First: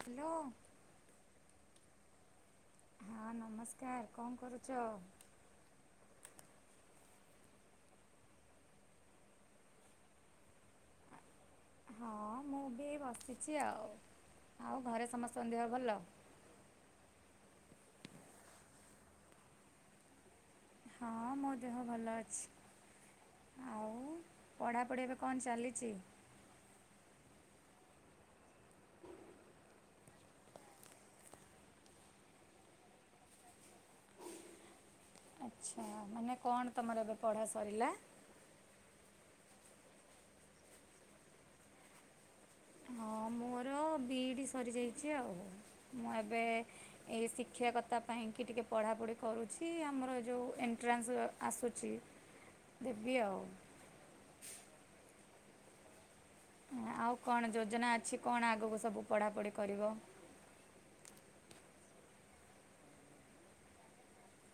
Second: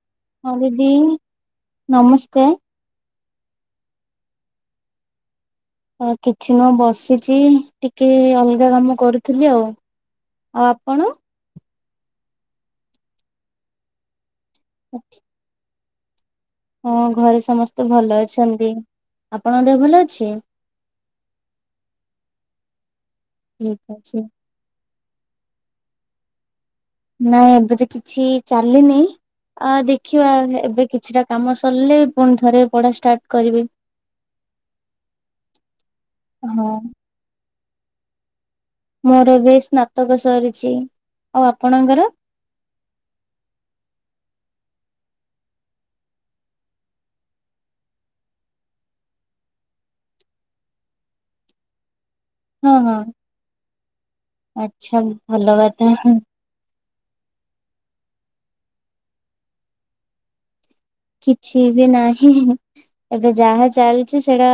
Hello ହଁ ଦିଦି ନମସ୍ତେ। ହଁ ନମସ୍କାର କଣ କରୁଚ? ହ କିଛିନୂହ ବସିଛି ଟିକେ ଅଲଗା କାମ କରୁଥିଲି ଆଉ ଆଉ ଆପଣ? ହଁ ମୁଁ ବି ବସିଛି ଆଉ ଆଉ ଘରେ ସମସ୍ତଙ୍କ ଦେହ ଭଲ? ହଁ ଘରେ ସମସ୍ତେ ଭଲ ଅଛନ୍ତି। ଆପଣଙ୍କ ଦେହ ଭଲ ଅଛି? ହଁ ମୋ ଦେହ ଭଲ ଅଛି। ଆଉ ଠିକ୍ ଅଛି। ପଢ଼ାପଢ଼ି ଏବେ କଣ ଚାଲିଛି? ନାଇଁ ଏବେ ତ କିଛି ଚାଲିନି ଆ ଦେଖିବା ଏ ଏବେ କିଛିଟା କାମ ସରିଲେ ପୁଣି ଥରେ ପଢା ଷ୍ଟାର୍ଟ କରିବି। ଆଚ୍ଛା। ମାନେ ହଁ କଣ ତମର ଏବେ ପଢ଼ା ସରିଲା? ମୋର ଏବେ ସ୍ନାତକ ସରିଛି ଆଉ ଆପଣଙ୍କର? ହଁ ମୋର ବିଇଡ଼ି ସରିଯାଇଛି ଆଉ ମୁଁ ଏବେ ଏଇ ଶିକ୍ଷାକତା ପାଇଁକି ଟିକେ ପଢ଼ାପଢ଼ି କରୁଛି ଆମର ଯୋଉ ଏଣ୍ଟ୍ରାନ୍ସ ଆସୁଚି ହଁ ହଁ ଆଚ୍ଛା ଭଲ କଥା। ଆଉ କଣ ଯୋଜନା ଅଛି କଣ ଆଗକୁ ସବୁ ପଢ଼ାପଢ଼ି କରିବ? କିଛି ବି ନାହିଁ। ଏବେ ଯାହା ଚାଲିଛି ସେଇଟା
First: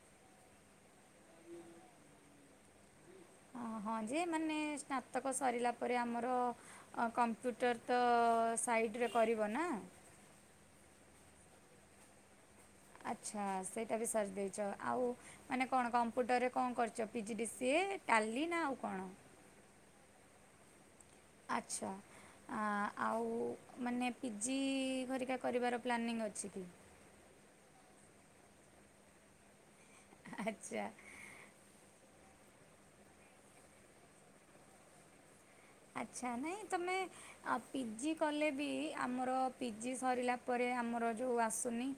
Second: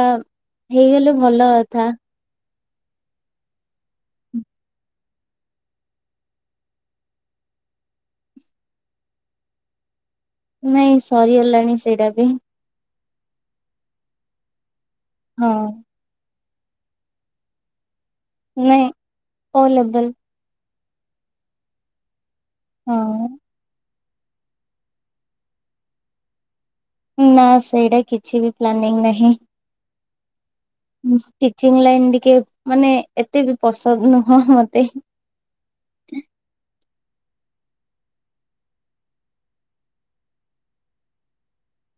ହେଇଗଲେ ଭଲ କଥା। ହଁ ଯେ ମାନେ ସ୍ନାତକ ସରିଲା ପରେ ଆମର କମ୍ପ୍ୟୁଟର ତ ସାଇଡ଼ରେ କରିବ ନା? ନାଇଁ ସରିଗଲାଣି ସେଇଟା ବି। ଆଚ୍ଛା। ସେଇଟା ବି ସାରିଦେଇଛ ଆଉ ହଁ ମାନେ କଣ କମ୍ପ୍ୟୁଟରରେ କଣ କରିଛ ପିଜିଡ଼ିସିଏ ଟାଲି ନା ଆଉ କଣ? କୋଉ ଲେବୁଲ। ଆଚ୍ଛା ଆ ହଁ ଆଉ ମାନେ ପିଜି ଘରିକା କରିବାର ପ୍ଲାନିଂ ଅଛି କି? ନା ସେଇଟା କିଛି ବି ପ୍ଲାନିଂ ନାହିଁ। ଆଚ୍ଛା। ଟିଚିଂ ଲାଇନ୍ ଟିକେ ମାନେ ଏତେ ବି ପସନ୍ଦ ନୁହଁ ମତେ। ଆଚ୍ଛା ନାଇଁ ତମେ ଆଉ ପିଜି କଲେ ବି ଆମର ପିଜି ସରିଲା ପରେ ଆମର ଯୋଉ ଆସୁନି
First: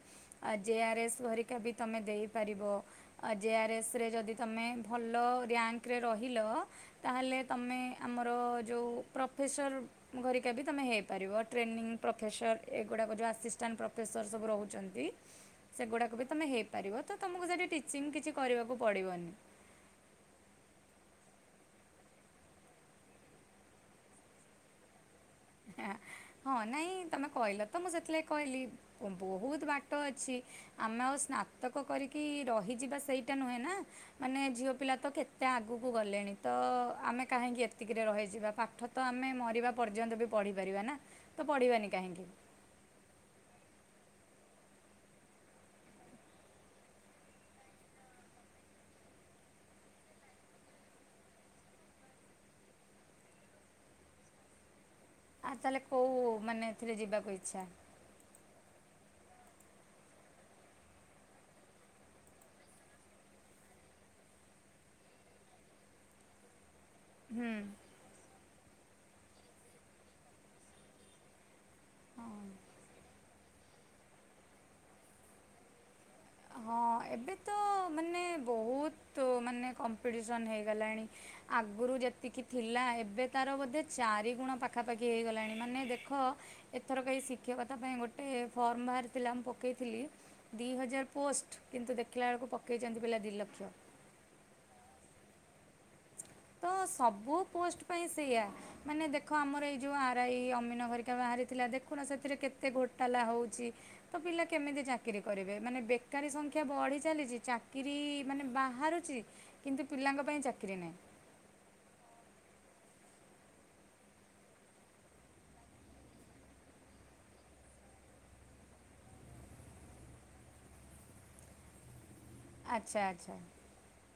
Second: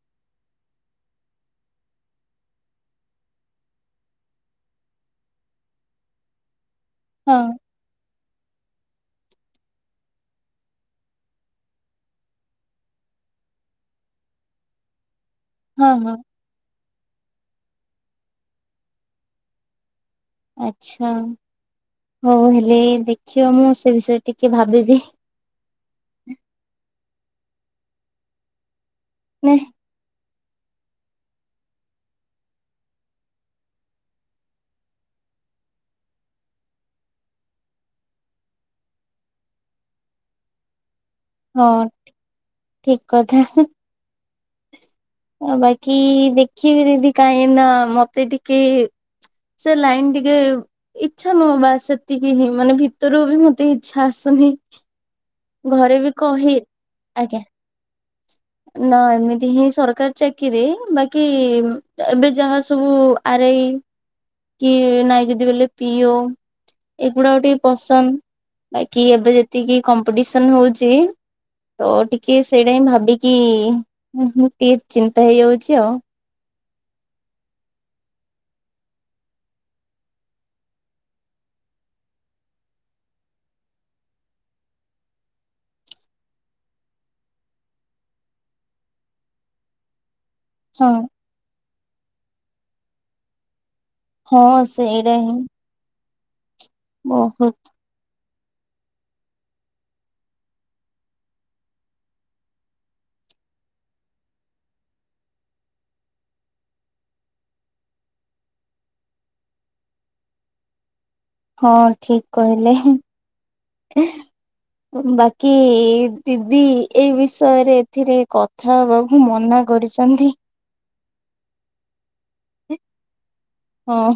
ଆ ଜେ ଆର୍ ଏସ୍ ଘରିକା ବି ତମେ ଦେଇପାରିବ। ଆ ଜେ ଆର୍ ଏସ୍ ରେ ଯଦି ତମେ ଭଲ ର୍ୟାଙ୍କରେ ରହିଲ ତାହେଲେ ହଁ ତମେ ଆମର ଯୋଉ ପ୍ରଫେସର ଘରିକା ବି ତମେ ହେଇପାରିବ ଟ୍ରେନିଂ ପ୍ରଫେସର ଏଗୁଡ଼ାକ ଯୋଉ ଆସିଷ୍ଟାଣ୍ଟ ପ୍ରଫେସର ସବୁ ରହୁଛନ୍ତି। [inaudible] ସେଗୁଡ଼ାକ ବି ତମେ ହେଇପାରିବ ତ ତମେ ତମକୁ ସେଠି ଟିଚିଂ କିଛି କରିବାକୁ ପଡ଼ିବନି। ଆଚ୍ଛା ହଉ ହେଲେ ଦେଖିବା ମୁଁ ସେ ବିଷୟରେ ଟିକେ ଭାବିବି। ହଁ ନାଇଁ ତମେ କହିଲ ତ ମୁଁ ସେତଥିଲାଗି କହିଲି ନା ବହୁତ ବା ଟ ଅଛି ଆମେ ଆଉ ସ୍ନାତକ କରିକି ରହିଯିବା ସେଇଟା ନୁହେଁ ନା। ମାନେ ଝିଅ ପିଲା ତ କେତେ ଆଗକୁ ଗଲେଣି ତ ଆମେ କାହିଁକି ଏତିକିରେ ରହିଯିବା ପାଠ ତ ଆମେ ମରିବା ପର୍ଯ୍ୟନ୍ତ ବି ପଢି ପାରିବା ନା। ତ ହଁ ପଢ଼ିବାନି କାହିଁକି ଠିକ କଥା। ଆ ବାକି ଦେଖିବି ଦିଦି କାହିଁ ନା ମତେ ଟିକେ ସେ ଲାଇନ୍ ଟିକେ ଇଚ୍ଛା ନୁହଁ ବା ସେତିକି ହିଁ ମାନେ ଭିତରୁ ବି ମତେ ଇଚ୍ଛା ଆସୁନି। ଆ ତାହେଲେ ଘରେ ବି କୋଉ କହି ମାନେ ଏଥିରେ ଯିବାକୁ ଆଜ୍ଞା ଇଚ୍ଛା। ନା ଏମିତି ହିଁ ସର କାରି ଚାକିରି ବାକି ଏବେ ଯାହା ସବୁ ଆରାଇ କି ନାଇଁ ଯଦି ବୋଇଲେ ପିଓ। ଏଗୁଡାକ ଟିକେ ହୁଁ ପସନ୍ଦ ବାକି ଏବେ ଯେତିକି କମ୍ପିଟିସନ ହଉଚି ତ ଟିକେ ସେଇଟା ହିଁ ଭାବିକି ଟିକେ ଚିନ୍ତା ହେଇଯାଉଛି ଆଉ। ହଁ ଏବେ ତ ମାନେ ବହୁତୁ ମାନେ କମ୍ପିଟିସନ୍ ହେଇଗଲାଣି। ଆଗରୁ ଯେତିକି ଥିଲା ଏବେ ତାର ବୋଧେ ଚାରିଗୁଣ ପାଖାପାଖି ହେଇଗଲାଣି ମାନେ ଦେଖ ଏଥରକ ଏହି ଶିକ୍ଷକତା ପାଇଁ ଗୋଟେ ଫର୍ମ ବାହାରିଥିଲା ମୁଁ ପକେଇଥିଲି। ଦି ହଁ ହଜାର ପୋଷ୍ଟ କିନ୍ତୁ ଦେଖିଲା ବେଳକୁ ପକେଇଛନ୍ତି ପିଲା ଦି ଲକ୍ଷ। ହଁ ସେଇଟା ହିଁ। ତ ସବୁ ବହୁତ ପୋଷ୍ଟ ପାଇଁ ସେଇଆ। ମାନେ ଦେଖ ଆମର ଏଇ ଯୋଉ ଆରଇ ଅମିନ ହରିକା ବାହାରିଥିଲା ଦେଖୁନ ସେଥିରେ କେତେ ଘୋଟାଲା ହଉଛି। ତ ପିଲା କେମିତି ଚାକିରୀ କରିବେ ମାନେ ବେକାରୀ ସଂଖ୍ୟା ବଢି ଚାଲିଛି ଚାକିରି ମାନେ ବା ବାହାରୁଛି କିନ୍ତୁ ପିଲାଙ୍କ ପାଇଁ ଚାକିରି ନାହିଁ। ହଁ ଠିକ କହିଲେ। ବାକି ଦିଦି ଏଇ ବିଷୟରେ ଏଥିରେ କ ଥା ହବାକୁ ମନା କରିଛନ୍ତି। ଆଚ୍ଛା ଆଚ୍ଛା। ହଁ।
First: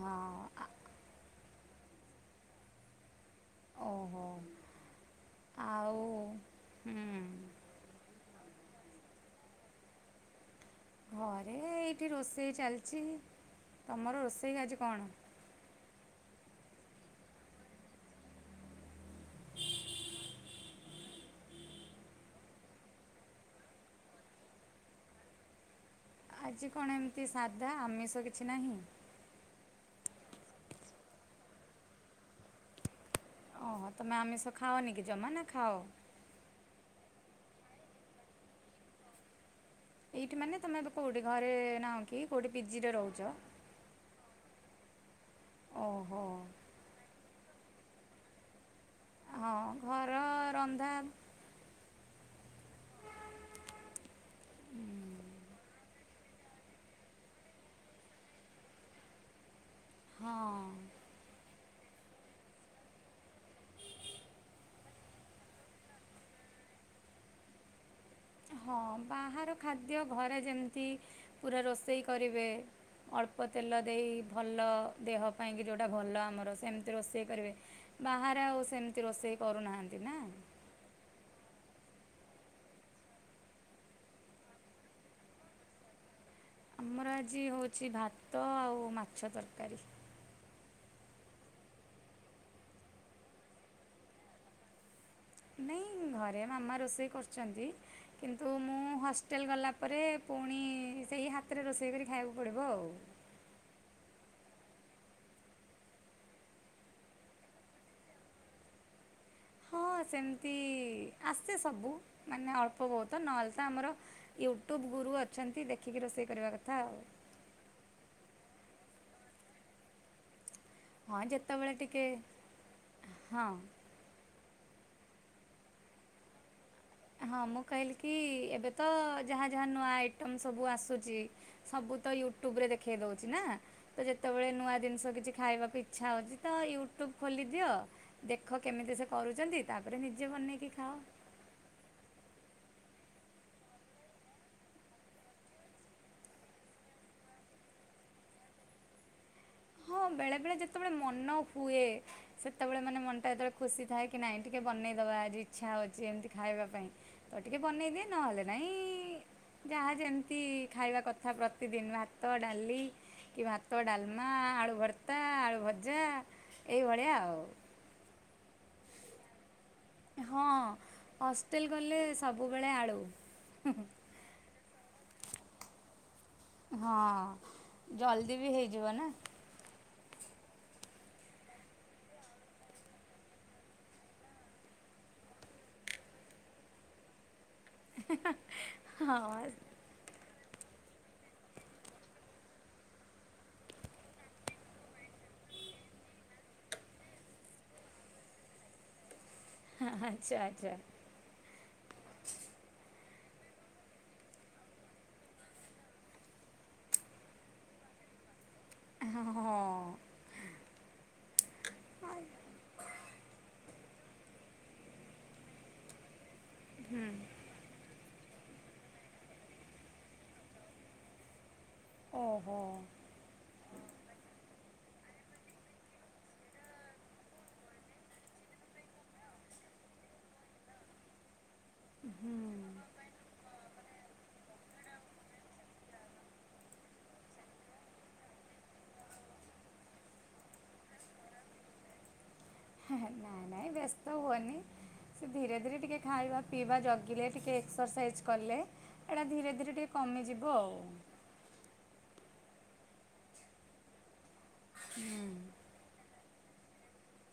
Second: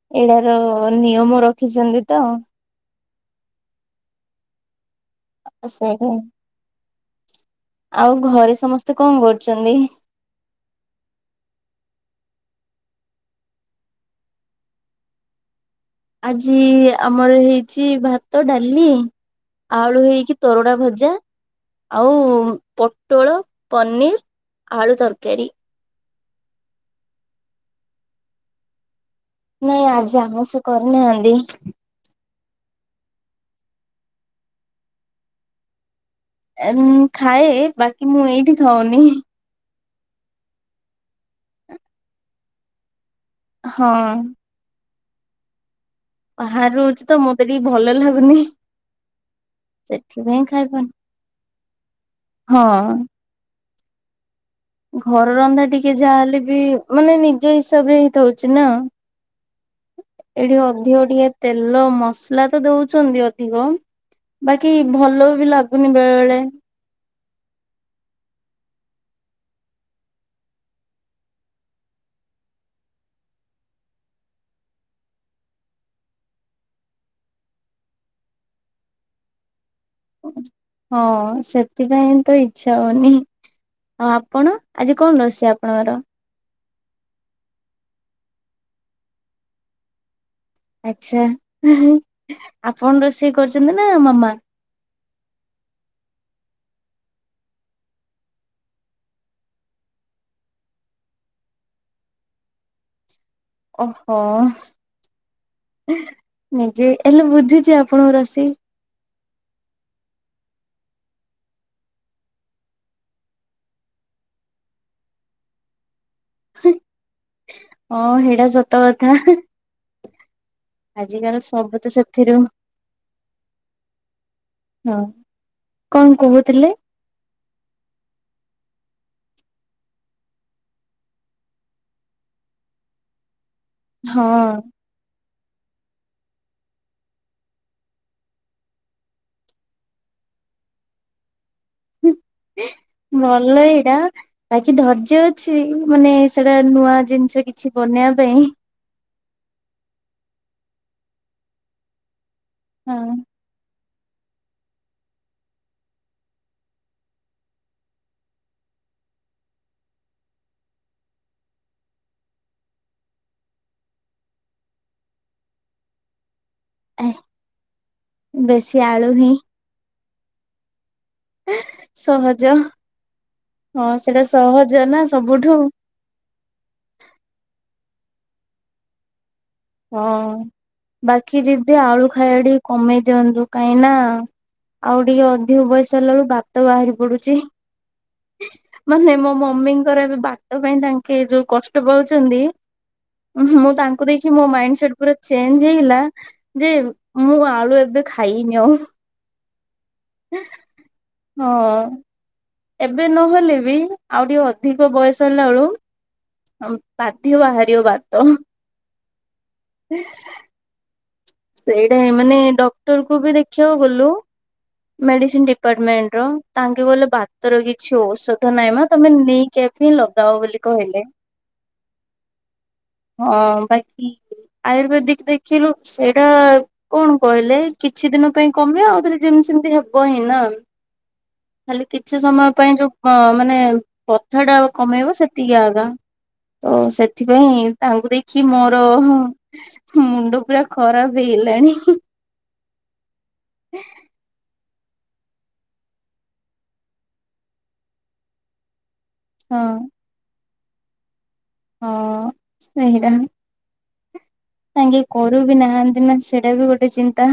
ହଁ ଏଇଟାର ଆ- ନିୟମ ରଖିଛନ୍ତି ତ। ଓହୋ। ଆଉ ସେହିଁ ହୁଁ ଆଉ ଘରେ ସମସ୍ତେ କଣ କରୁଛନ୍ତି? ଘରେ ଏଇଠି ରୋଷେଇ ଚାଲିଛି ତମର ରୋଷେଇ ଆଜି କଣ? ଆଜି ଆମର ହେଇଛି ଭା ତ ଡାଲି ଆଳୁ ହେଇକି ତରଡ଼ା ଭଜା ଆଉ ପଟୋଳ ପନିର୍ ଆଳୁ ତରକାରୀ। ଆଜି କଣ ଏମିତି ସାଧା ଆମିଷ କିଛି ନାହିଁ? ନାଇଁ ଆଜି ଆମିସ କରିନାହାନ୍ତି। ଓହୋ ତମେ ଆମିଷ ଖାଅନି କି ଜମା ନା ଖାଅ? ମୁଁ ଖାଏ ବାକି ମୁଁ ଏଇଠି ଖାଉନି ଏଇଠି ମାନେ ତମେ କୋଉଠି ଘରେ ନାହଁ କି କୋଉଠି ବିଜି ରେ ରହୁଛ? ହଁ ଓହୋ ବାହାରୁ ରହୁଛି ତ ମୋତେ ଟିକେ ଭଲ ଲାଗୁନି ହଁ ଘର ସେଥିପାଇଁ ଖାଇବନି ରନ୍ଧା ହଁ ଘର ରନ୍ଧା ଟିକେ ଯାହେଲେ ବି ମାନେ ନିଜ ହିସାବରେ ହେଇଥଉଛି ନା ହଁ। ଏଇଠି ଅଧିକ ଟିକେ ତେଲ ମସଲା ତ ଦଉଛନ୍ତି ଅଧିକ ବାକି ଭଲ ବି ଲାଗୁନି ବେଳେ ବେଳେ ହଁ ବାହାର ଖାଦ୍ୟ ଘରେ ଯେମିତି ପୁରା ରୋଷେଇ କରିବେ ଅଳ୍ପ ତେଲ ଦେଇ ଭଲ ଦେହ ପାଇଁକି ଯେଉଟା ଭଲ ଆମର ସେମିତି ରୋଷେଇ କରିବେ ବାହାରେ ଆଉ ସେମିତି ରୋଷେଇ କରୁନାହାନ୍ତି ନା ହଁ ସେଥିପାଇଁ ତ ଇଚ୍ଛା ହଉନି ହଉ ଆପଣ ଆଜି କଣ ରୋଷେଇ ଆପଣଙ୍କର ଆମର ଆଜି ହେଉଛି ଭାତ ଆଉ ମାଛ ତରକାରୀ ଆଛା ଆପଣ ରୋଷେଇ କରିଛନ୍ତି ନା ମାମା ନାଇଁ ଘରେ ମାମା ରୋଷେଇ କରୁଛନ୍ତି କିନ୍ତୁ ମୁଁ ହଷ୍ଟେଲ ଗଲା ପରେ ପୁଣି ସେହି ହାତରେ ରୋଷେଇ କରି ଖାଇବାକୁ ପଡ଼ିବ ଆଉ ଓହୋ ନିଜେ ହେଲେ ବୁଝୁଛି ଆପଣଙ୍କ ରୋଷଇ ହଁ ସେମିତି ଆସେ ସବୁ ମାନେ ଅଳ୍ପ ବହୁତ ନହେଲେ ତ ଆମର ୟୁଟ୍ୟୁବ ଗୁରୁ ଅଛନ୍ତି ଦେଖିକି ରୋଷେଇ କରିବା କଥା ଆଉ ହଁ ସେଇଟା ସତ କଥା ଆଜି ହଁ କାର ଯେତେବେଳେ ସବୁ ତ ଟିକେ ସେଥିରୁ ହଁ। ହଁ କଣ କହୁଥିଲେ? ହଁ ମୁଁ କହିଲି କି ଏବେ ତ ଯାହା ଯାହା ନୂଆ ଆଇଟମ୍ ସବୁ ଆସୁଛି ସବୁ ତ ୟୁଟ୍ୟୁବ ରେ ଦେଖେଇ ଦଉଛି ନା ତ ଯେତେବେଳେ ହଁ ନୂଆ ଜିନିଷ କିଛି ଖାଇବାକୁ ଇଚ୍ଛା ହଉଛି ତ ୟୁଟ୍ୟୁବ ଖୋଲିଦିଅ ଦେଖ କେମିତି ସେ କରୁଛନ୍ତି ତାପରେ ନିଜେ ବନେଇକି ଖାଅ ଭଲ ଏଇଟା ବାକି ଧୈର୍ଯ୍ୟ ଅଛି ମାନେ ସେଟା ନୂଆ ଜିନିଷ କିଛି ବନେଇବା ପାଇଁ ହଁ ବେଳେ ବେଳେ ଯେତେବେଳେ ମନ ହୁଏ ସେତେବେଳେ ମାନେ ମନ ହଁ। ଟା ଯେତେବେଳେ ଖୁସି ଥାଏ କି ନାଇଁ ଟିକେ ବନେଇଦେବା ଆଜି ଇଚ୍ଛା ହେଉଛି ଏମିତି ଖାଇବା ପାଇଁ ତ ଟିକେ ବନେଇଦିଏ ନହେଲେ ନାହିଁ ଯାହା ଯେମିତି ଖାଇବା କଥା ପ୍ରତିଦିନ ଭାତ ଡାଲି କି ଭାତ ଡାଲ ମା ଆଳୁ ଭର୍ତ୍ତା ଆଳୁ ଭଜା ଏ ଏଇଭଳିଆ ଆଉ ବେଶୀ ଆଳୁ ହିଁ ହଁ ହଷ୍ଟେଲ ଗଲେ ସହଜ ସବୁବେଳେ ଆଳୁ ହଁ ସେଇଟା ସହଜ ନା ସବୁଠୁ ହଁ ଜଲ୍ଦି ବି ହେଇଯିବ ନା ହଁ ବାକି ଦିଦି ଆଳୁ ଖାଇବା ଟିକେ କମେଇ ଦିଅନ୍ତୁ କାହିଁ ନା ଆଉ ଟିକେ ଅଧିକ ବୟସ ହେଲା ବଳକୁ ବାତ ବାହାରି ପଡୁଛି ମାନେ ହଁ ମୋ ମମି ତାଙ୍କର ବାତ ପାଇଁ ତାଙ୍କେ ଯୋଉ କଷ୍ଟ ପାଉଛନ୍ତି ମୁଁ ତାଙ୍କୁ ଦେଖି କି ମୋ ମାଇଣ୍ଡ ସେଟ ପୁରା ଚେଞ୍ଜ ହେଇଗଲା ଯେ ମୁଁ ଆଳୁ ଏବେ ଖାଇବିନି ଆଉ ହଁ ଆଚ୍ଛା ଆଚ୍ଛା ହଁ ଏବେ ନହେଲେ ବି ଆଉ ଟିକେ ଅଧିକ ବୟସ ହେଲା ବେଳକୁ ବାଧ୍ୟ ବାହାରିବ ବାତ। [inaudible] ସେଇଟା ମାନେ ଡକ୍ଟର୍ କୁ ବି ଦେଖିବାକୁ ଗଲୁ। ମେଡିସିନ୍‌ ଡ଼ିପାଟ୍ ମେଣ୍ଟ୍ ର ତାଙ୍କେ ଗଲେ ବା [inaudible] [inaudible] [inaudible] କ'ଣ କହିଲେ? କିଛି ଦିନ ପାଇଁ କମି--ଆଉ ରେ ଯେମିତି ହେବ ହିଁ ନା। ଖାଲି କିଛି ସମୟ ପାଇଁ ମାନେ ବଥା ଟା କମେଇବ ସେତିକି ଆଗା। ତ, ସେଥିପାଇଁ ତାଙ୍କୁ ଦେଖି ମର ମୁଣ୍ଡ ପୁରା ଖରାପ୍ ହେଇ ଲାଣି। ନାଇଁ ବ୍ୟସ୍ତ ହୁଅନି। ସେ ଧୀରେ ଧୀରେ ଟିକେ ଖାଇବା ପିଇବା ଜଗିଲେ, ଟିକେ ଏକ୍ସର୍ସାଇଜ୍ କଲେ। ଏଟା ଧୀରେ ହଁ ଧୀରେ ଟିକେ କମିଯିବ ଆଉ। [inaudible] ହୁଁ। କରୁ ବି ନାହାନ୍ତି, ସେଇଟା ବି ଗୋଟେ ଚିନ୍ତା।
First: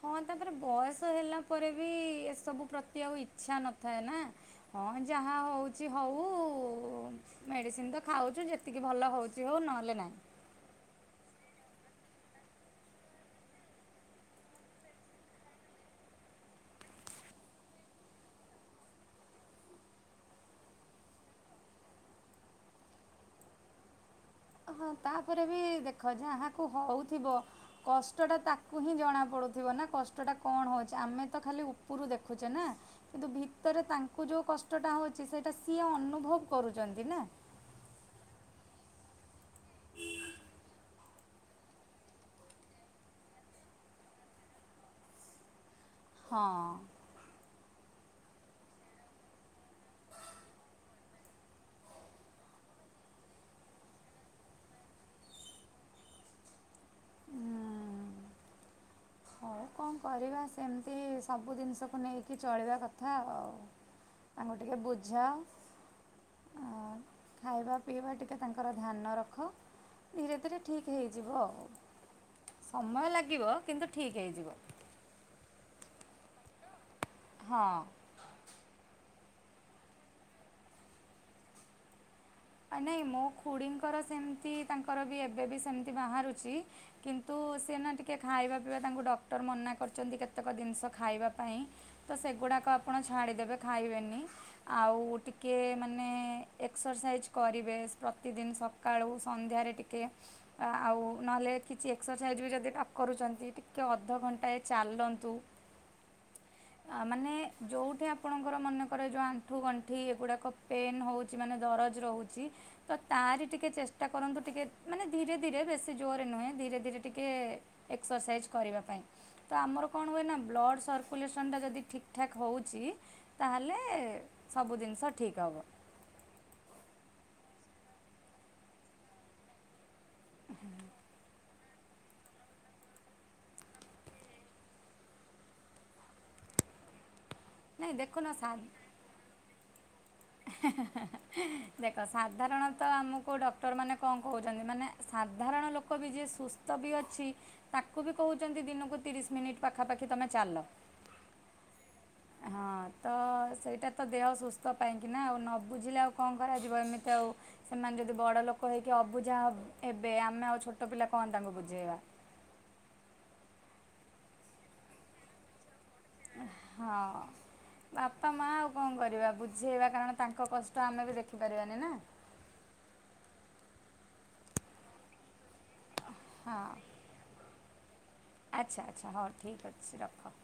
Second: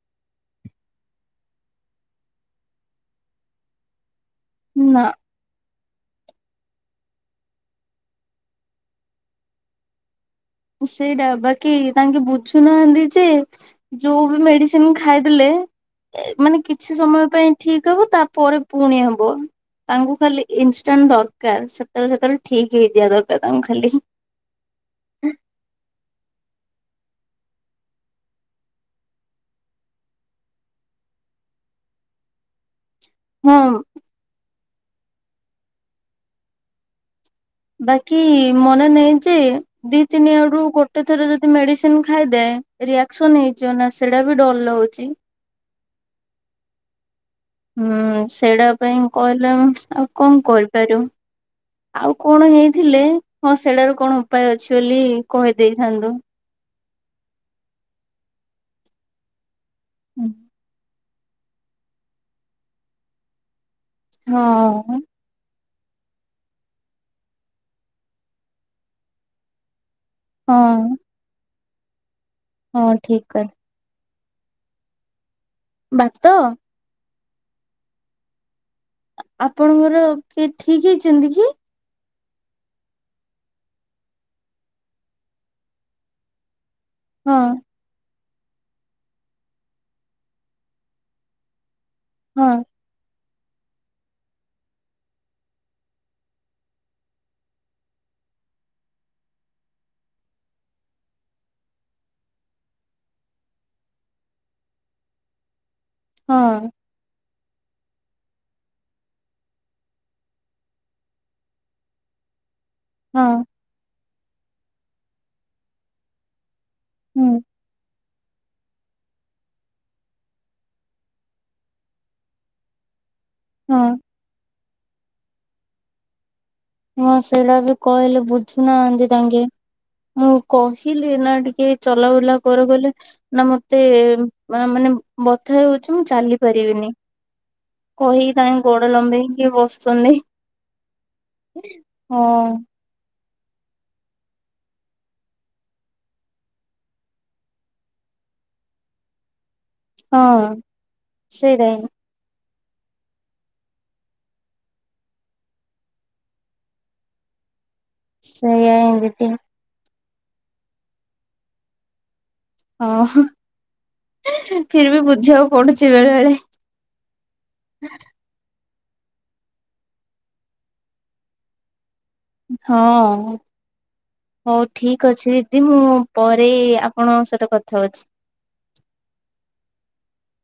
ହଁ, ତା'ପରେ ବୟସ ହେଲା ପରେ ବି ଏସବୁ ପ୍ରତି ଆଉ ଇଛା ନଥାଏ ନା। ହଁ, ନା। ଯାହା ହଉଚି ହଉ। ମେଡ଼ିସିନ୍‌ ତ ଖାଉଚୁ, ଯେତିକି ଭଲ ହଉଚି ହଉ, ନହେଲେ ନାହିଁ। ସେଇଟା ବାକି ତାଙ୍କେ ବୁଝୁନାହାନ୍ତି ଯେ ଯଉ ବି ମେଡ଼ିସିନ୍‌ ଖାଇ ଦେଲେ। ମାନେ କିଛି ସମୟ ପାଇଁ ଠିକ୍ ହବ, ତା'ପରେ ପୁଣି ହେବ। ତାଙ୍କୁ ଖାଲି ଇନ୍‌ଷ୍ଟାଣ୍ଡ୍ ଦର୍କାର୍, ଠିକ୍ ହେଇଯିବା ଦରକାର୍ ତାଙ୍କୁ ଖାଲି। ତା'ପରେ ବି ଦେଖ, ଯାହାକୁ ହଉଥିବ। କଷ୍ଟଟା ତାକୁ ହିଁ ଜଣାପଡୁଥିବ ନା। କଷ୍ଟଟା କ'ଣ ହଉଚି, ଆମେ ତ ଖାଲି ଉପୁରୁ ଦେଖୁଚେ ନା। କିନ୍ତୁ ହଁ ଭିତରେ ତାଙ୍କୁ ଯଉ କଷ୍ଟଟା ହଉଚି, ସେଇଟା ସିଏ ଅନୁଭବ୍ କରୁଚନ୍ତି ନା। [inaudible] ଦି, ତିନି ଆଡୁ ଗୋଟେ ଥର ଯଦି ମେଡ଼ିସିନ୍‌ ଖାଇଦେ, ରିଆକ୍ସନ୍‌ ହେଇଯିବ ନା, ସେ ବି ଡ଼ର୍ ଲାଗୁଚି। ହଁ! ହୁଁ, ସେଇ ପାଇଁ ଆଉ କ'ଣ କରିପାରିବୁ? ଆଉ କ'ଣ ହେଇଥିଲେ, ହଁ ସେ-----କ'ଣ ଉପାୟ ଅଛି ବୋଲି କହିଦେଇଥାନ୍ତୁ। ହୁଁ। ହଉ କ'ଣ କରିବା, ସେମ୍ତି ସବୁ ଦିନ୍‌ଷକୁ ନେଇକି ଚଳିବା କଥା ଆଉ। [inaudible] ଆ, ହଁ ଖାଇବା ପିଇବା ଟିକେ ତାଙ୍କର ଧ୍ୟାନ ରଖ। ଧୀରେ ଧୀରେ ହଁ ଠିକ୍ ହେଇ ଯିବ ଆଉ, ହଁ ସମୟ ଠିକ ଲାଗିବ କଥା କିନ୍ତୁ ଠିକ୍ ହେଇଯିବ। [inaudible] ହଁ! ଆପଣଙ୍କର କିଏ ଠିକ୍ ହେଇ--ନ୍ତି କି? ନାଇଁ ମୋ ଖୁଡ଼ିଙ୍କର ସେମ୍ତି, ତାଙ୍କର ବି ଏବେ ବି ସେମ୍ତି ବାହାରୁଚି। [inaudible] ହଁ ଟିକେ ଖାଇବା ପିଇବା ତାଙ୍କୁ ଡକ୍ଟର୍ ମନା କରିଚନ୍ତି, କେତେକ ଦିନ୍‌ଷ ଖାଇବା ପାଇଁ। ତ ହଁ ସେଗୁଡ଼ାକ ଆପଣ ଛାଡ଼ିଦେବେ ଖାଇବେନି, ଆଉ ଟିକିଏ ମାନେ ଏକ୍ସର୍ସାଇଜ୍ କରିବେ, ପ୍ରତି ଦିନ୍‌ ସକାଳୁ ସନ୍ଧ୍ୟାରେ ଟିକେ। ଆଉ ନହେଲେ କିଛି ଏକ୍ସର୍ସାଇଜ୍ ବି ଯଦି ନ କରୁଚନ୍ତି, ଟିକେ ଅଧ ଘଣ୍ଟାଏ ଚାଲନ୍ତୁ। [inaudible] ହଁ [inaudible] ଯଉଠେ ଆପଣଙ୍କର ମନେକରେ ଆଣ୍ଠୁ ଗଣ୍ଠି ଏଗୁଡ଼ାକ ପେନ୍ ହଉଚି। ମାନେ ଦରଜ ରହୁ ତ ହଁ ତାରି ଟିକେ ଚେଷ୍ଟା କରନ୍ତୁ, ଟିକେ ମାନେ ଧୀରେ ଧୀରେ ବେଶୀ ଜୋରେ ରେ ନୁହେଁ ଧୀରେ ଧୀରେ ଟିକେ, ହୁଁ ଏକ୍ସର୍ସାଇଜ୍‌ କରିବା ପାଇଁ। ତ ଆମର କଣ ହୁଏ ନା ବ୍ଲଡ଼ ସର୍କୁଲେସନ୍ଟା ଯଦି ଠିକ୍ ଠାକ୍ ହେଉଛି ତାହେଲେ ହଁ ସବୁ ଜିନିଷ ଠିକ୍ ହେବ। ହଁ ସେଇଟା ବି କହିଲେ ବୁଝୁନାହାନ୍ତି ତାଙ୍କେ। ମୁଁ କହିଲି ନା ଟିକେ ଚଲା ବୁଲା କରୁ ବୋଲି। ନା ମତେ ମାନେ ବଥା ହଉଛି ମୁଁ ଚାଲି ପାରିବିନି। ନାଇଁ ଦେଖୁନ କହିକି ତାଙ୍କେ ଗୋଡ ଲମ୍ବେଇକି ବସୁଛନ୍ତି। ହେ ହେ ହେ ହେ ଦେଖ ହଁ। ସାଧାରଣ ତଃ, ଆମକୁ ଡକ୍ଟରମାନେ କଣ କହୁଛନ୍ତି, ମାନେ ସାଧାରଣ ଲୋକ ବି ଯିଏ ସୁସ୍ଥ ବି ଅଛି ତାକୁ ବି କହୁଛନ୍ତି ଦିନକୁ ତିରିଶ ମିନିଟ ପାଖାପାଖି ତମେ ହଁ ଚାଲ। ସେଇଟା ହିଁ। ହଁ ତ ସେଇଟା ତ ଦେହ ସୁସ୍ଥ ପାଇଁ। କି ନା ଆଉ ନ ବୁଝିଲେ ଆଉ କଣ କରାଯିବ? ଏମିତି ଆଉ, ସେମାନେ ଯଦି ବଡ଼ ଲୋକ ସେଇଆ ହେଇକି ହିଁ ଦିଦି। ଅବୁଝା ହେବେ, ଆମେ ଆଉ ଛୋଟ ପିଲା କଣ ତାଙ୍କୁ ବୁଝେଇବା? ହଁ ଅଁ ଫିର ବି ବୁଝାଉ। ପଡ଼ୁଛି ବେଳେବେଳେ। ତ ମା ଆଉ କଣ କରିବା, ବୁଝେଇବା କାରଣ ତାଙ୍କ କଷ୍ଟ ଆମେ ବି ଦେଖିପାରିବାନି ନା। ହଁ, ହଉ ଠିକ ଅଛି। ଦିଦି, ମୁଁ ପରେ ଆପଣଙ୍କ ସହିତ କଥା ହଉଛି। ଆଛା ଆଛା, ହଉ ଠିକ୍ ଅଛି ରଖ।